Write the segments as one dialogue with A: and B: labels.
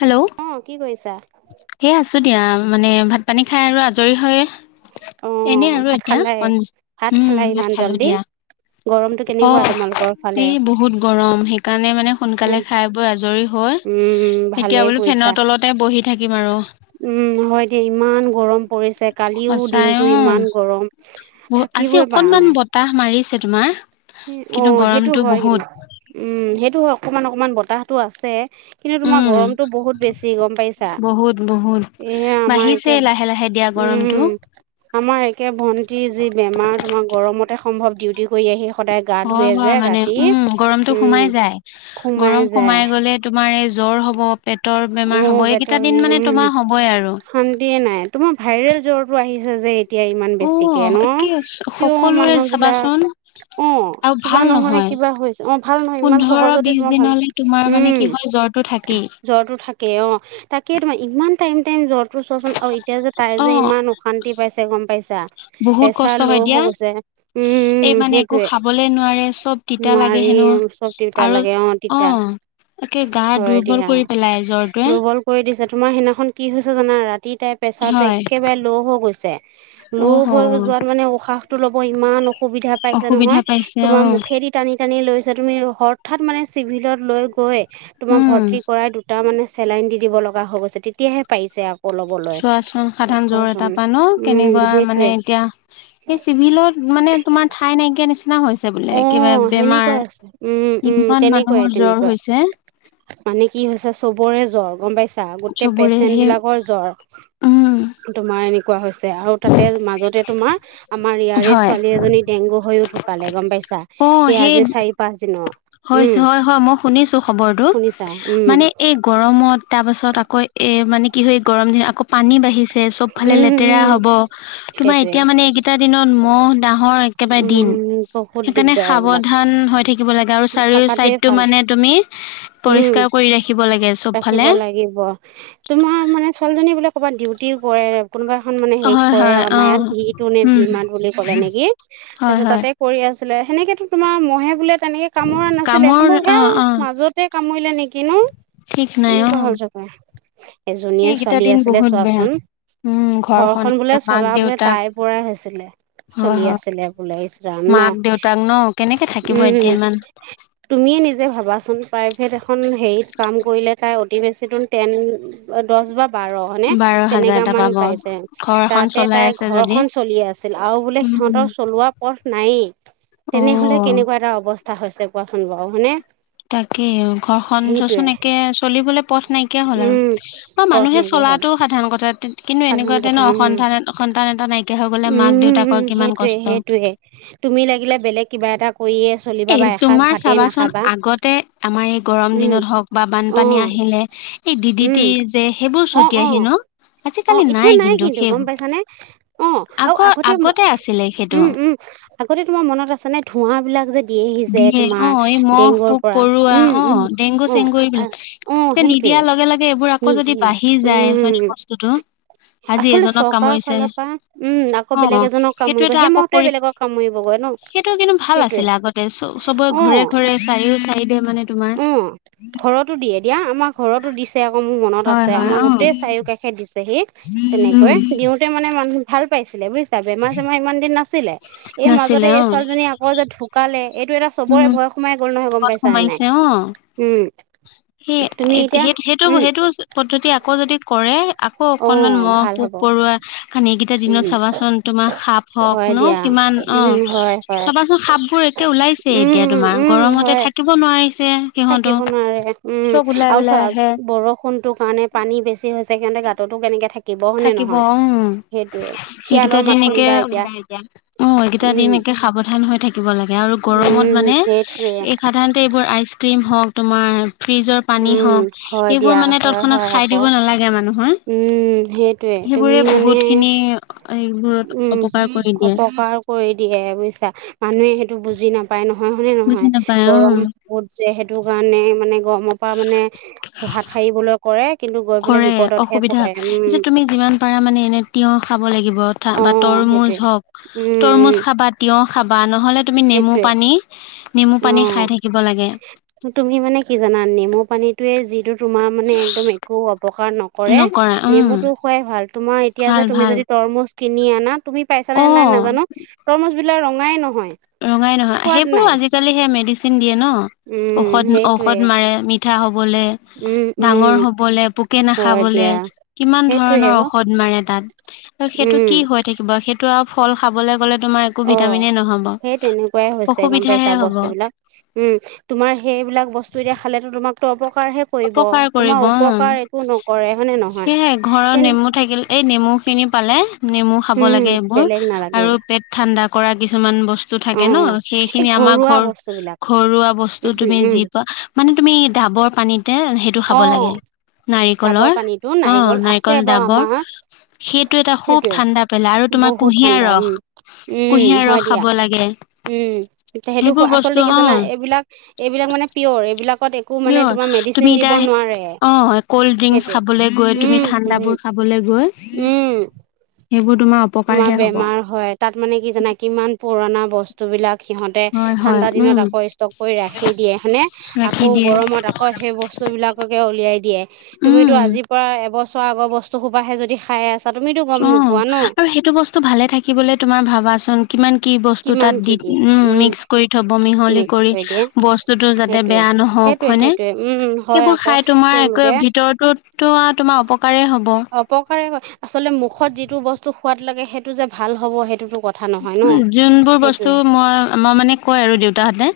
A: Hello?
B: অ', কি কৰিছা?
A: এ আছো দিয়া মানে ভাত-পানী খাই আৰু আজৰি হৈ
B: অ
A: এনে আৰু
B: ভাত
A: এতিয়া
B: খালাই
A: অ',
B: ভাত
A: উম,
B: খালাই
A: ভাত
B: ইমান
A: খালো
B: জল্দি
A: দিয়া।
B: গৰমটো
A: অ',
B: কেনেকুৱা তোমালোকৰ ফালে
A: এই বহুত গৰম সেইকাৰণে, মানে সোনকালে খাই বৈ আজৰি হৈ
B: উম, উম।
A: এতিয়া বোলো ফেনৰ তলতে বহি থাকিম আৰু।
B: উম হয় দে ইমান গৰম পৰিছে কালিও
A: সঁচাই
B: দিনটো
A: অ
B: ইমান গৰম
A: বহু- আজি
B: থাকিবই পৰা
A: অকনমান
B: নাই।
A: বতাহ মাৰিছে তোমাৰ
B: অ
A: কিন্তু
B: সেইটো
A: গৰমটো
B: হয় কিন্তু
A: বহুত।
B: উম সেইটো অকমান অকমান বতাহটো আছে। কিন্তু তোমাৰ
A: উম
B: গৰমটো বহুত বেছি গম পাইছা?
A: বহুত বহুত
B: এয়া আমাৰ
A: বাঢ়িছে
B: কে
A: লাহে
B: [unintelligible]
A: লাহে দিয়া গৰমটো
B: উম। আমাৰ একে ভন্টি যি বেমাৰ তোমাৰ গৰমতে সম্ভৱ ডিউটি কৰি আহি সদায় গা
A: হয়
B: ধুৱে যে
A: হয় মানে
B: ৰাতি
A: উম গৰমটো
B: উম
A: সোমাই যায়, গৰম সোমাই গ'লে তোমাৰ এই জ্বৰ হ'ব, পেটৰ বেমাৰ
B: অ'
A: হ'ব,
B: পেটৰ
A: এইকেইটা দিন
B: বিষ উম
A: মানে তোমাৰ হ'বই আৰু।
B: শান্তিয়ে নাই, তোমাৰ ভাইৰেল জ্বৰটো আহিছে যে এতিয়া ইমান বেছিকে
A: অ',
B: ন।
A: একে
B: কিয়
A: সকলোৰে
B: মানুহ বিলাক
A: চাবাচোন
B: অ
A: আৰু
B: কিবা
A: ভাল
B: নহয় কিবা হৈছে, অ ভাল নহয় ইমান
A: পোন্ধৰ
B: সহজতে তোমাৰ ভাল উম।
A: তো থাকি
B: জ্বৰটো থাকেই অ, তাকে তোমাৰ টাইম-টাইম জ্বৰ টো চোৱাচোন আৰু এতিয়া যে তাই যে
A: অ',
B: ইমান অশান্তি পাইছে গম পাইছা?
A: বহুত কষ্ট
B: প্ৰেছাৰ
A: হয়
B: ল'
A: দিয়া,
B: হৈ গৈছে।
A: এই
B: উম
A: মানে একো
B: সেইটোৱে,
A: খাবলে নোৱাৰে চব তিতা লাগে
B: নোৱাৰি
A: হেনো
B: চব তিউতা
A: আৰু
B: লাগে অ। তিতা।
A: একে গা দুৰ্বল কৰি পেলাই জ্বৰটোৱে।
B: কল কৰি দিছে তোমাৰ সেইদিনাখন কি হৈছে জানা, ৰাতি তাইৰ প্ৰেচাৰটো
A: হয়,
B: একেবাৰে ল' হৈ গৈছে,
A: অ'
B: ল' হৈ
A: হ'
B: যোৱাত মানে উশাহ টো ল'ব ইমান অসুবিধা পাইছে
A: অসুবিধা
B: নহয়
A: পাইছে
B: তোমাৰ
A: অ'।
B: মুখেদি টানি টানি লৈছে, তুমি হঠাৎ মানে চিভিলত লৈ গৈ তোমাৰ
A: উম,
B: ভৰ্তি কৰাই তাৰ মানে চেলাইন দি দিব লগা হৈ গৈছে তেতিয়াহে পাৰিছে আ
A: চোৱাচোন সাধাৰণ জ্বৰ এটাৰ পা ন কেনেকুৱা
B: উম সেইটোৱে
A: মানে এতিয়া সেই চিভিলত মানে তোমাৰ ঠাই নাইকিয়া নিচিনা হৈছে। হৈছে বোলে
B: অ
A: কিবা বেমাৰ,
B: সেনেকুৱা আছে উম উম
A: ইমান
B: তেনেকুৱাই
A: মানুহৰ জ্বৰ
B: তেনেকুৱাই
A: হৈছে।
B: মানে কি হৈছে চবৰে জ্বৰ গম পাইছা, গোটেই
A: চবৰে
B: পেচেণ্ট
A: সেই
B: বিলাকৰ
A: উম
B: জ্বৰ। তোমাৰ এনেকুৱা হৈছে আৰু তাতে মাজতে তোমাৰ আমাৰ ইয়াৰে
A: হয়
B: ছোৱালী এজনী ডেংগু হৈয়ও ঢুকালে গম পাইছা, এই আজি চাৰি পাঁচ দিনৰ।
A: হয়
B: উম
A: হয় হয় মই শুনিছো খবৰটো,
B: শুনিছা উম
A: মানে এই গৰমত তাৰ পাছত আকৌ এ মানে কি হয় গৰম দিনত আকৌ পানী বাঢ়িছে ছে চব ফালে
B: উম
A: লেতেৰা
B: উম
A: হ'ব, তোমাৰ
B: সেইটোৱে
A: এতিয়া মানে এইকেইটা দিনত মহ [unintelligible] একেবাৰে দিন,
B: উম বহুত
A: সেইকাৰণে
B: দিগদাৰ এইবিলাক
A: সাৱধান হৈ থাকিব লগা চাৰিও
B: থকাটোৱে
A: চাইডটো
B: ভাল
A: মানে তুমি
B: উম
A: পৰিষ্কাৰ কৰি ৰাখিব লাগে
B: ৰাখিব
A: চবফালে।
B: লাগিব। তোমাৰ মানে ছোৱালীজনী বোলে ক'বাত ডিউটি কৰে কোনোবা খন মানে হেৰিত
A: হয়
B: কৰে
A: হয়
B: আৰু
A: অ
B: আমাৰ ইয়াত ভি টু নে
A: উম
B: ভী মাত বুলি ক'লে নেকি,
A: হয়
B: তাৰপিছত
A: হয়
B: তাতে কৰি আছিলে, সেনেকেতো তোমাৰ মহে বোলে তেনেকে কামোৰা নাছিলে
A: কামৰ
B: সম্ভৱ
A: অ
B: হে
A: অ
B: মাজতে কামুৰিলে নেকি ন?
A: ঠিক নাই অ
B: এনেকুৱা হ'ল চাগে, এজনীয়ে
A: এইকেইটা
B: ছোৱালী
A: দিন
B: আছিলে
A: বহুত বেয়া
B: চোৱাচোন।
A: উম
B: ঘৰখন বোলে
A: এতিয়া মাক
B: চলা বোলে
A: দেউতাক
B: তাই পৰাই হৈছিলে।
A: হয়
B: চলি
A: হয়
B: আছিলে বোলে ইচ ৰাম ন,
A: মাক দেউতাক ন কেনেকে থাকিব
B: উম।
A: এতিয়া ইমান
B: তুমিয়ে নিজে ভাবাচোন প্ৰাইভেট এখন হেৰিত কাম কৰিলে তাই অতি বেচিনো টেন দহ বা বাৰ হয়নে
A: বাৰ হাজাৰ
B: তেনেকা
A: এটা
B: মান
A: পাব
B: পাইছে,
A: ঘৰ এখন
B: তাতে
A: চলাই
B: তাই
A: আছে
B: ঘৰ
A: যদি
B: খন চলি আছে আৰু বোলে
A: উম
B: সিহঁতৰ চলোৱা পথ নায়েই,
A: অ
B: তেনেহলে কেনেকুৱা এটা অৱস্থা অবস্থা হৈছে কোৱাচোন বাৰু হয়নে?
A: তাকেই ঘৰখন
B: সেইটোৱে
A: চোৱাচোন একে চলিবলে পথ নাইকিয়া হ'ল
B: উম
A: আৰু। বা
B: পথ
A: মানুহে
B: নাইকিয়া হ'ল
A: চলাটো সাধাৰণ কথা, কিন্তু
B: সাধাৰণ
A: এনেকুৱা এতা
B: কথা
A: ন
B: উম
A: সন্তান সন্তান এটা নাইকিয়া হৈ গলে মাক
B: উম
A: দেউতাকৰ কিমান
B: সেইটোৱে
A: কষ্ট।
B: সেইটোৱে তুমি লাগিলে বেলেগ কিবা এটা কৰিয়ে চলিবা
A: এই
B: বা এ
A: তোমাৰ চাবাচোন আগতে আমাৰ এই গৰম
B: উম
A: দিনত হওক বা
B: অ
A: বানপানী আহিলে এ দিদিতি যে সেইবোৰ ছতিয়াইহি ন?
B: অঁ এতিয়া নাই কিন্তু গম পাইছানে অৱ আৰু
A: আগৰ
B: আগতে
A: আছিলে সেইটো
B: উম উম। আগতে তোমাৰ মনত আছে নে ধোঁৱা বিলাক যে দিয়েহি যে।
A: অৱ,
B: তোমাৰ
A: এই মহ
B: ডেংগুৰ
A: পোক
B: পৰা
A: পৰুৱা
B: উম
A: অঁ
B: উম
A: ডেংগু
B: অ
A: চেংগু এইবিলাক
B: অ
A: এতিয়া
B: সেইটোৱে
A: নিদিয়াৰ লগে লগে এইবোৰ আকৌ যদি
B: নিদিয়ে
A: বাঢ়ি যায় হয়তো
B: উম
A: বস্তুতটো। আজি
B: আচলতে
A: এজনক
B: চৰকাৰৰ
A: কামুৰিছে,
B: ফালৰ পৰা উম আকৌ
A: অঁ
B: বেলেগ এজনক
A: সেইটো
B: কামুৰিব
A: এটা
B: সেই
A: আকৌ
B: মতে
A: কৰি,
B: বেলেগক কামুৰিবগৈ ন
A: সেইটো কিন্তু ভাল
B: সেইটোৱে
A: আছিলে আগতে। চবৰে ঘৰে ঘৰে চাৰিও চাইদে মানে তোমাৰ
B: অৱ, ঘৰতো দিয়ে দিয়া আমাক ঘৰতো দিছে আকৌ মোৰ মনত
A: হয়
B: আছে
A: হয়
B: আমাৰ
A: অ
B: গোটেই চাৰও কাষে দিছেহি
A: উম
B: তেনেকৈ দিওতে মানে মানুহ ভাল পাইছিলে বুজ বেমাৰ চেমাৰ ইমান দিন নাছিলে এই
A: নাছিলে
B: মাজতে এই
A: অ
B: ছোৱালীজনী আকৌ যে ধুকালে এইটো এটা
A: উম
B: চবৰে ভয় সোমাই গ'ল নহয় গম
A: কল
B: পাইছা নে নাই,
A: সোমাইছে অ
B: উম।
A: সেই
B: তুমি এতিয়া
A: সেই সেইটো
B: উম
A: সেইটো পদ্ধতি আকৌ যদি কৰে আকৌ
B: অ
A: অকনমান মহ
B: ভাল
A: পোক
B: হ'ব
A: পৰুৱা খান এইকেইটা দিনত
B: উম
A: চাবাচোন তোমাৰ সাপ হওক
B: হয়
A: ন
B: দিয়া
A: কিমান
B: উম
A: অঁ
B: হয় হয়
A: চাবাচোন সাপ বোৰ একে ওলাইছে
B: উম
A: এতিয়া
B: উম
A: তোমাৰ
B: উম
A: গৰমতে থাকি
B: হয়
A: থাকিব নোৱাৰিছে। সিহঁতো
B: থাকিব নোৱাৰে উম
A: চব ওলাই
B: আৰু
A: ওলাই
B: চোৱা
A: আহে
B: বৰষুণটো কাৰণে পানী বেছি হৈছে সেইকাৰণে গাঁততো কেনেকে থাকি
A: থাকিব উম, এইকেইটা
B: শিয়ালৰ মাত
A: দিন একে
B: শুনিবা এতিয়া
A: অৱ এইকেইটা দিন
B: উম
A: একে সাৱধান হৈ থাকিব লাগে আৰু গৰমত
B: উম
A: মানে
B: সেইটোৱে
A: সাধাৰণতে এইবোৰ আইচ ক্ৰীম হওক তোমাৰ ফ্ৰিজৰ পানী
B: উম
A: হওক,
B: হয়
A: এইবোৰ
B: দিয়া
A: মানে
B: হয়
A: তৎক্ষণাত
B: হয়
A: খাই
B: আকৌ
A: দিব নালাগে মানুহৰ।
B: উম। সেইটোয়ে তুমি
A: সেইবোৰে
B: মানে,
A: বহুত খিনি এইবোৰত
B: উম
A: অপকাৰ কৰি দিয়ে
B: অপকাৰ কৰি দিয়ে বুজিছা মানুহে সেইটো বুজি নাপায় নহয় হনে
A: বুজি
B: নহয়
A: নাপায় উম
B: গৰম বহুত যে সেইটো কাৰণে মানে গৰমৰ পৰা মানে হাত সাৰিবলৈ কৰে কিন্তু গৈ পেলাই
A: কৰে
B: বিপদতহে
A: অসুবিধা,
B: পৰে উম
A: তুমি যিমান পাৰা মানে এনে তিয়হ খাব লাগিব অথা
B: অ
A: তৰমুজ
B: সেইটোৱে
A: হওক
B: উম
A: তৰমুজ
B: উম
A: খাবা তিয়হ খাবা, নহ'লে তুমি নেমু পানী নেমু পানী খাই থাকিব লাগে
B: অঁৱ তুমি মানে কি জানা নেমু পানীটোয়ে যিটো তোমাৰ মানে একদম একো অপকাৰ ন কৰে
A: নকৰা উম
B: নেমুতো খোৱাই ভাল তোমাৰ এতিয়া
A: ভাল
B: যে তুমি
A: ভাল
B: যদি তৰমুজ কিনি আনা তুমি পাইছানে নাই
A: অ
B: নাজানো তৰমুজ বিলাক ৰঙাই নহয়।
A: ৰঙাই নহয়,
B: সোৱাদ
A: সেইবোৰো
B: নাই
A: আজিকালি সেই মেডিচিন দিয়ে ন
B: উম
A: ঔষধ
B: সেইটোৱে
A: ঔষধ মাৰে ম মিঠা হ'বলে।
B: উম
A: ডাঙৰ
B: উম
A: হ'বলে পোকে
B: হয়
A: নাখাবলে
B: দিয়া
A: কিমান
B: সেইটোৱে
A: ধৰণৰ
B: অ
A: ঔষধ মাৰে তাত। আৰু সেইটো
B: উম
A: কি হৈ থাকিব সেইটো আৰু ফল খাবলে গ'লে তোমাৰ একো
B: অ
A: ভিটামিনে নহব।
B: সেই তেনেকুৱাই হৈছে গম পাইচা
A: অসুবিধাহে হব
B: বস্তু বিলাক। উম তোমাৰ সেইবিলাক বস্তু এতিয়া খালেতো তোমাকতো অপকাৰহে কৰিব
A: উপকাৰ
B: তোমাৰ
A: কৰিব অ'
B: উপকাৰ একো নকৰে হয়নে নহয়
A: সেয়ে ঘৰৰ
B: তেনে
A: নেমু থাকিল এই নেমু খিনি পালে নেমু খাব
B: উম
A: লাগে এইবোৰ
B: বেলেগ নালাগে
A: আৰু পেট ঠাণ্ডা কৰা কিছুমান বচ তু থাকে ন,
B: উম, এই
A: সেইখিনি আমাৰ
B: ঘৰুৱা বস্তু বিলাক
A: ঘৰ-ঘৰুৱা বস্তু
B: উম,
A: তুমি
B: উম,
A: যি পোৱা মানে তুমি ধাবৰ পানীতে সে টো খাব লাগে
B: অ', ডাবৰ
A: নাৰিকলৰ
B: পানীতো
A: অ'
B: আছে
A: নাৰিকল
B: বাৰু
A: ডাবৰ
B: আমাৰ
A: সেইটো এটা খুব
B: সেইটোৱে
A: ঠাণ্ডা পেলাই আৰু তোমাৰ
B: বহুত
A: কুঁহিয়াৰ
B: ঠাণ্ডা উম,
A: ৰস
B: উম,
A: কুঁহিয়াৰ
B: হয়
A: ৰস
B: দিয়া
A: খাব লাগে।
B: উম, তে সেইটো
A: সেইবোৰ বস্তু
B: আচলতে কি
A: অ
B: জানা এইবিলাক, এইবিলাক মানে পিয়ৰ এইবিলাকত এক একো মানে
A: পিয়ৰ
B: তোমাৰ মেডিচিন
A: তুমি
B: দিব
A: এতিয়া
B: নোৱাৰে
A: অ কল্ড ড্ৰিংকচ
B: সেইটোৱে
A: খাবলৈ গৈ তুমি
B: উম, হু, হু।
A: ঠাণ্ডাবোৰ খাবলৈ গৈ
B: উম,
A: সেইবোৰ তোমাৰ
B: তোমাৰ
A: অপকাৰহে হ'ব
B: বেমাৰ হয় তাত মানে কি জানা কিমান পুৰণা বচ তো বলাক সিহঁতে
A: হয় হয়
B: ঠাণ্ডা
A: উম
B: দিনত আকৌ ষ্টক কৰি ৰাখি দিয়ে হয়নে
A: ৰাখি
B: আকৌ
A: দিয়ে
B: গৰমত আকৌ ক সেই বস্তু বিলাককে উলিয়াই দিয়ে
A: উম
B: তুমিতো আজি পৰা এবছৰ আগৰ বস্তু সোপাহে যদি খাই আছ
A: অ' আৰু সেইটো বস্তু ভালে থাকিবলৈ তোমাৰ ভাবাচোন কিমান কি বস্তু তাত
B: কিমান কি
A: দি
B: দিয়ে
A: উম, মিক্স কৰি থ'ব মিহলি
B: মিক্স
A: কৰি
B: দিয়ে
A: বচ টোতু যাতে
B: সেইটোৱে
A: বেয়া নহওক
B: সেইটোৱে
A: হয়নে,
B: সেইটোৱে উম হয়
A: সেইবোৰ
B: আকৌ
A: খাই তোমাৰ একে
B: তেওঁলোকে
A: ভিতৰটোত তো আ, তোমাৰ অপকাৰে হ'ব।
B: উপকাৰে হয় আচলতে মুখত যিটো বস্তু সোৱাদ লাগে সেইটো যে ভাল হ'ব সেইটোতো কথ
A: উম, যোনবোৰ বস্তু মই-মই মানে কয় আৰু দেউতাহঁতে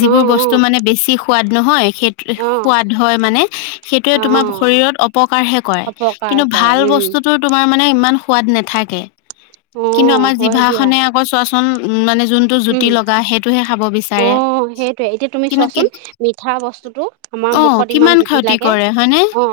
B: অ
A: বস্তু মানে বেছি সোৱাদ নহয় সেই
B: অ
A: সোৱাদ হয় মানে সেইটোয়ে
B: অ
A: তোমাৰ
B: অ
A: শৰীৰত অপকাৰহে কৰে
B: অপকাৰ
A: কিন্তু
B: কৰে
A: ভাল
B: উম
A: বস্তুতো তোমাৰ মানে ইমান সোৱাদ নেথাকে
B: অ
A: কিন্তু আমাৰ
B: হয়
A: জিভা
B: দিয়া
A: [unintelligible] চোৱাচোন উম, মানে যোন
B: উম, অ' সেইটোৱে এতিয়া তুমি
A: কিন্তু
B: চোৱাচোন
A: কেত-
B: মিঠা বস্তুটো আমাৰ
A: অ
B: মুখত ইমান
A: কিমান
B: জুতি
A: ক্ষতি
B: লাগে
A: কৰে হয়নে
B: অ'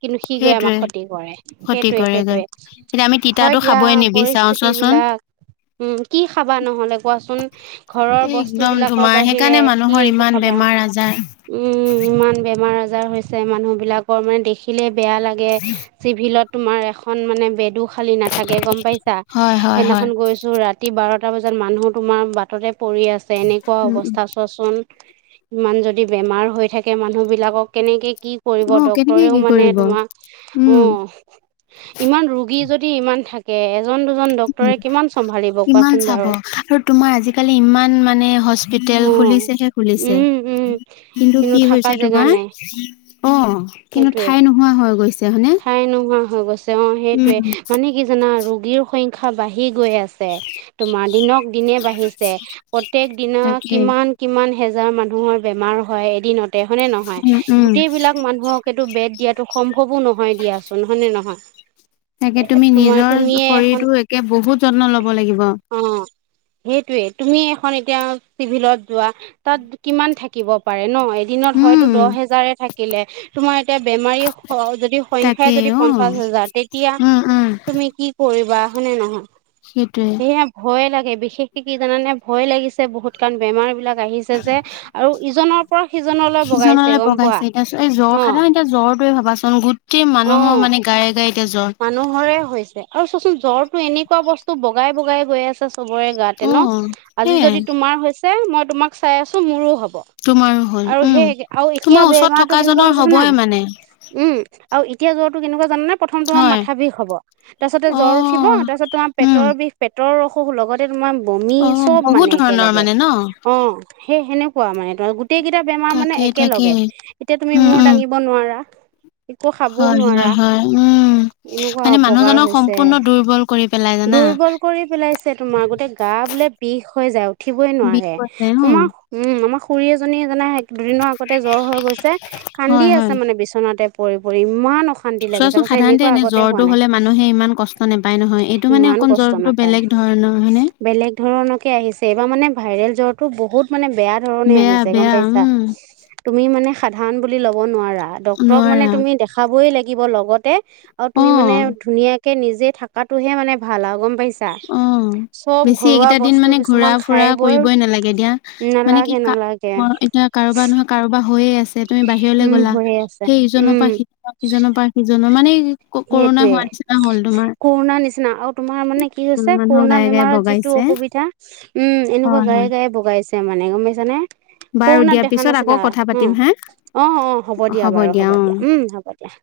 B: কিন্তু সি গৈ আমাক
A: সেইটোৱে
B: ক্ষতি কৰে।
A: ক্ষতি
B: সেইটোৱে,
A: কৰেগৈ।
B: সেইটোৱে
A: এতিয়া আমি
B: হয়
A: তিতাটো
B: দিয়া
A: খাবই নিবিচাৰো
B: পৰিস্থিতি
A: চোৱাচোন।
B: বিলাক উম, কি খাবা নহ'লে কোৱা কুৱাচোন ঘৰৰ
A: এই একদম
B: বস্তুবিলাকৰ
A: তোমাৰ
B: বাহিৰে
A: সেইকাৰণে
B: কি
A: মানুহৰ
B: একো
A: ইমান
B: খাবা?
A: বেমাৰ আজাৰ
B: উম, ইমান বেমাৰ-আজাৰ হৈছে মানুহ বিলাকৰ মানে দেখিলে বেয়া লাগে। চিভিলত তোমাৰ এখন মানে বেডো খালী নাথাকে গম পাইছা
A: হয় হয় হয়।
B: সেইদিনাখন গৈছো ৰাত ৰাতি বাৰটা বজাত মানুহ তোমাৰ বাটতে পৰি আছে এনেকুৱা
A: উম
B: অৱস্থা চোৱাচোন ইমান যদি বেমাৰ হৈ থাকে মানুহ বিলাকক কেনেকে কি কৰিব
A: উম অ কেনেকে
B: ডক্টৰেও
A: কি
B: মানে
A: কৰিব
B: তোমাৰ
A: উম।
B: অ' ইমান ৰোগী যদি ইমান থাকে এজন, দুজন
A: উম,
B: ডক্টৰে কিমান চম্ভালিব
A: কিমান
B: কোৱাচোন
A: চাব
B: বাৰু?
A: আৰু তোমাৰ আজিকালি ইমান মানে হছ পিতেল
B: অ',
A: খুলিছেহে খুলিছে
B: উম, উম,
A: কিন্তু কি
B: থাকা
A: হৈছে
B: জেগা
A: তোমাৰ
B: নাই
A: অ'কিন্তু
B: সেইটোৱে।
A: ঠাই নোহোৱা হৈ গৈছে হয়নে?
B: ঠাই নোহোৱা হৈ গৈছে অ' সেইটোৱে,
A: উম
B: মানে কি জানা ৰোগীৰ সংখ্যা বাঢ়ি গৈ আছ ছে তোমাৰ দিনক দিনে বাঢ়িছে প্ৰত্যেক দিনা
A: তাকেই।
B: কিমান কিমান হেজাৰ মানুহৰ বেমাৰ হয় এদিনতে হয়নে নহয়,
A: উম, উম,
B: গোটেই বিলাক মানুহক সেইটো বেট দিয়াটো সম্ভৱো নহয় দিয়াচোন হয়নে, নহয়?
A: তাকে তুমি
B: তোমাৰ
A: নিজৰ
B: তুমিয়ে এখন
A: শৰীৰটো একে বহুত যত্ন ল'ব লাগিব।
B: অ সেইটোয়ে তুমি এখন এতিয়া চিভিলত যোৱা তাত কিমান থাকিব পাৰে ন' এদিনত হয়তো
A: উম,
B: দহ হেজাৰে থাকিলে। তোমাৰ এতিয়া বেমাৰীৰ, যদি
A: তাকে
B: সংখ্যাই যদি
A: অ',
B: পঞ্চাশ হাজাৰ, তেতিয়া
A: উম, উম,
B: তুমি মি কি কৰিবা হয়নে, নহয়?
A: সেইটোৱে।
B: সেইহে ভয়ে লাগে বিশেষকে কি জানে নে, ভয় লাগিছে বহুত কাৰণ বেমাৰ বিলাক আহিছে ছেযে আৰু ইজনৰ পৰা সিজনলৈ বগাইছে গম পোৱা?
A: তাৰপিছত, এই জ্বৰ
B: অ
A: সাধাৰণ এতিয়া জ্বৰটোৱে ভাবাচোন গোটেই মানুহৰ
B: অ
A: মানে গায়ে, গায়ে এতিয়া জ্বৰ।
B: মানুহৰে হৈছে আৰু চোৱাচোন জ্বৰতো এনেকুৱা বস্তু বগাই বগাই গৈ আছে চোন। চবৰে গাতে ন,
A: অ',
B: আজি
A: সেইয়াই
B: যদি তোমাৰ হৈছে মই তোমাক চাই আছো মোৰো হ'ব।
A: তোমাৰো হ'ল
B: আৰু
A: উম।
B: সেই একে, আৰু এতিয়া
A: তোমাৰ ওচৰত থকা
B: বেমাৰটো কেনেকৈ
A: জনৰ
B: হৈছে জনা?
A: হ'বই মানে
B: উম, আৰু এতিয়া জ্বৰটো কেনেকুৱা জানা নে, প্ৰথম প্ৰথম তোমাৰ
A: হয়
B: মাথা বিষ হ'ব। তাৰ পিছতে জ্বৰ উঠিব, তাৰ
A: অ',
B: পিছত তোমাৰ
A: উম।
B: পেটৰ বিষ, পেটৰ ৰস সো, লগতে তোমাৰ বমি
A: অ',
B: চব
A: বহুত
B: মানে
A: ধৰণৰ
B: একেলগে,
A: মানে ন
B: অ', সেই সেনেকুৱা মানে তোমাৰ গোট গোটেইকেইটা বেমাৰ মানে
A: তাকে তাকে
B: একেলগে, এতিয়া তুমি
A: উম,
B: মূৰ
A: উম।
B: দাঙিব নোৱাৰা। একো খাবও
A: হয়, হয়,
B: নোৱাৰা।
A: হয়, উম।
B: এনেকুৱা
A: মানে
B: অপকাৰ
A: মানুহজনক
B: হৈছে,
A: সম্পূৰ্ণ দুৰ্বল কৰি পেলাই জানা।
B: দুৰ্বল কৰি পেলাইছে তোমাৰ গোতেই গা বিলাক বিষ হৈ যায়, উঠিবই
A: বিষ
B: নোৱাৰে,
A: আছে অ
B: তোমাৰ উম আমাৰ খুৰী এজনী জানে, দুদিনৰ আগতে জ্বৰ হৈ গৈছে কান্দি
A: হয় হয়
B: আছে মানে বিচনাতে পৰি, পৰি ইমান অশান্তি লাগিছে।
A: ত'
B: কৈছে
A: সাধাৰণতে
B: এনেকুৱা
A: এনে
B: আগতে হোৱা
A: জ্বৰটো
B: নাই
A: হ'লে মানুহে ইমান কষ্ট নাপায় নহয়, এইটো মানে
B: ইমান
A: অকণ
B: কষ্ট
A: জ্বৰটো
B: নাপায়
A: বেলেগ ধৰণৰ হয়নে?
B: বেলেগ ধৰণকে আহিছে। এইবাৰ মানে ভাইৰেল জ্বৰটো বহুত মানে বেয়া ধৰণে
A: বেয়া
B: আহিছে, গম
A: বেয়া
B: পাইছা।
A: উম
B: তুমি মানে সাধাৰণ বুলি ল'ব নোৱাৰা, ডাক্তৰক মানে
A: নোৱাৰা
B: তুমি দেখাবই লাগিব লগত আৰু
A: অ
B: তুমি মানে ধুনীয়াকে নিজে থকাটোহে মানে ভাল আৰু গম পাইছা?
A: অ',
B: চব
A: বেছি
B: ঘৰুৱা
A: এইকেইটা দিন
B: বস্তু
A: মানে ঘূৰা
B: কিছুমান
A: ফুৰা
B: খাই বৈ
A: কৰিবই নালাগে দিয়া, মানে কি
B: নালাগে
A: কাৰ
B: নালাগে
A: বাৰ, এতিয়া কাৰোবাৰ নহয় কাৰোবাৰ হৈয়ে আছে তুমি বাহিৰলৈ
B: উম
A: গ'লা,
B: হৈয়ে আছে
A: সেই ইজনৰ
B: উম
A: পৰা সিজন, সিজনৰ পৰা সিজনৰ মানে এই ক-কৰুণা হোৱা নিচিনা হ'ল, তোমাৰ।
B: কৰুণাৰ নিচনা আৰু তোমাৰ মানে কি
A: উম
B: হৈছে
A: মানুহৰ
B: কৰুণা
A: গায়ে গায়ে
B: বেমাৰত যিটো
A: বগাইছে
B: অসুবিধা, উম, এনেকুৱা
A: হয়
B: গায়ে,
A: হয়
B: গায়ে বগাইছ ছে মানে গম পাইছনে?
A: বাৰু দিয়া
B: কৰুণাত দেখা
A: পিছত আকৌ
B: নাছিলা?
A: কথা
B: উম
A: পাতিম হা
B: অ', অ', হ'ব দিয়া বাৰু, হ'ব দিয়া উম, হ'ব। দিয়া।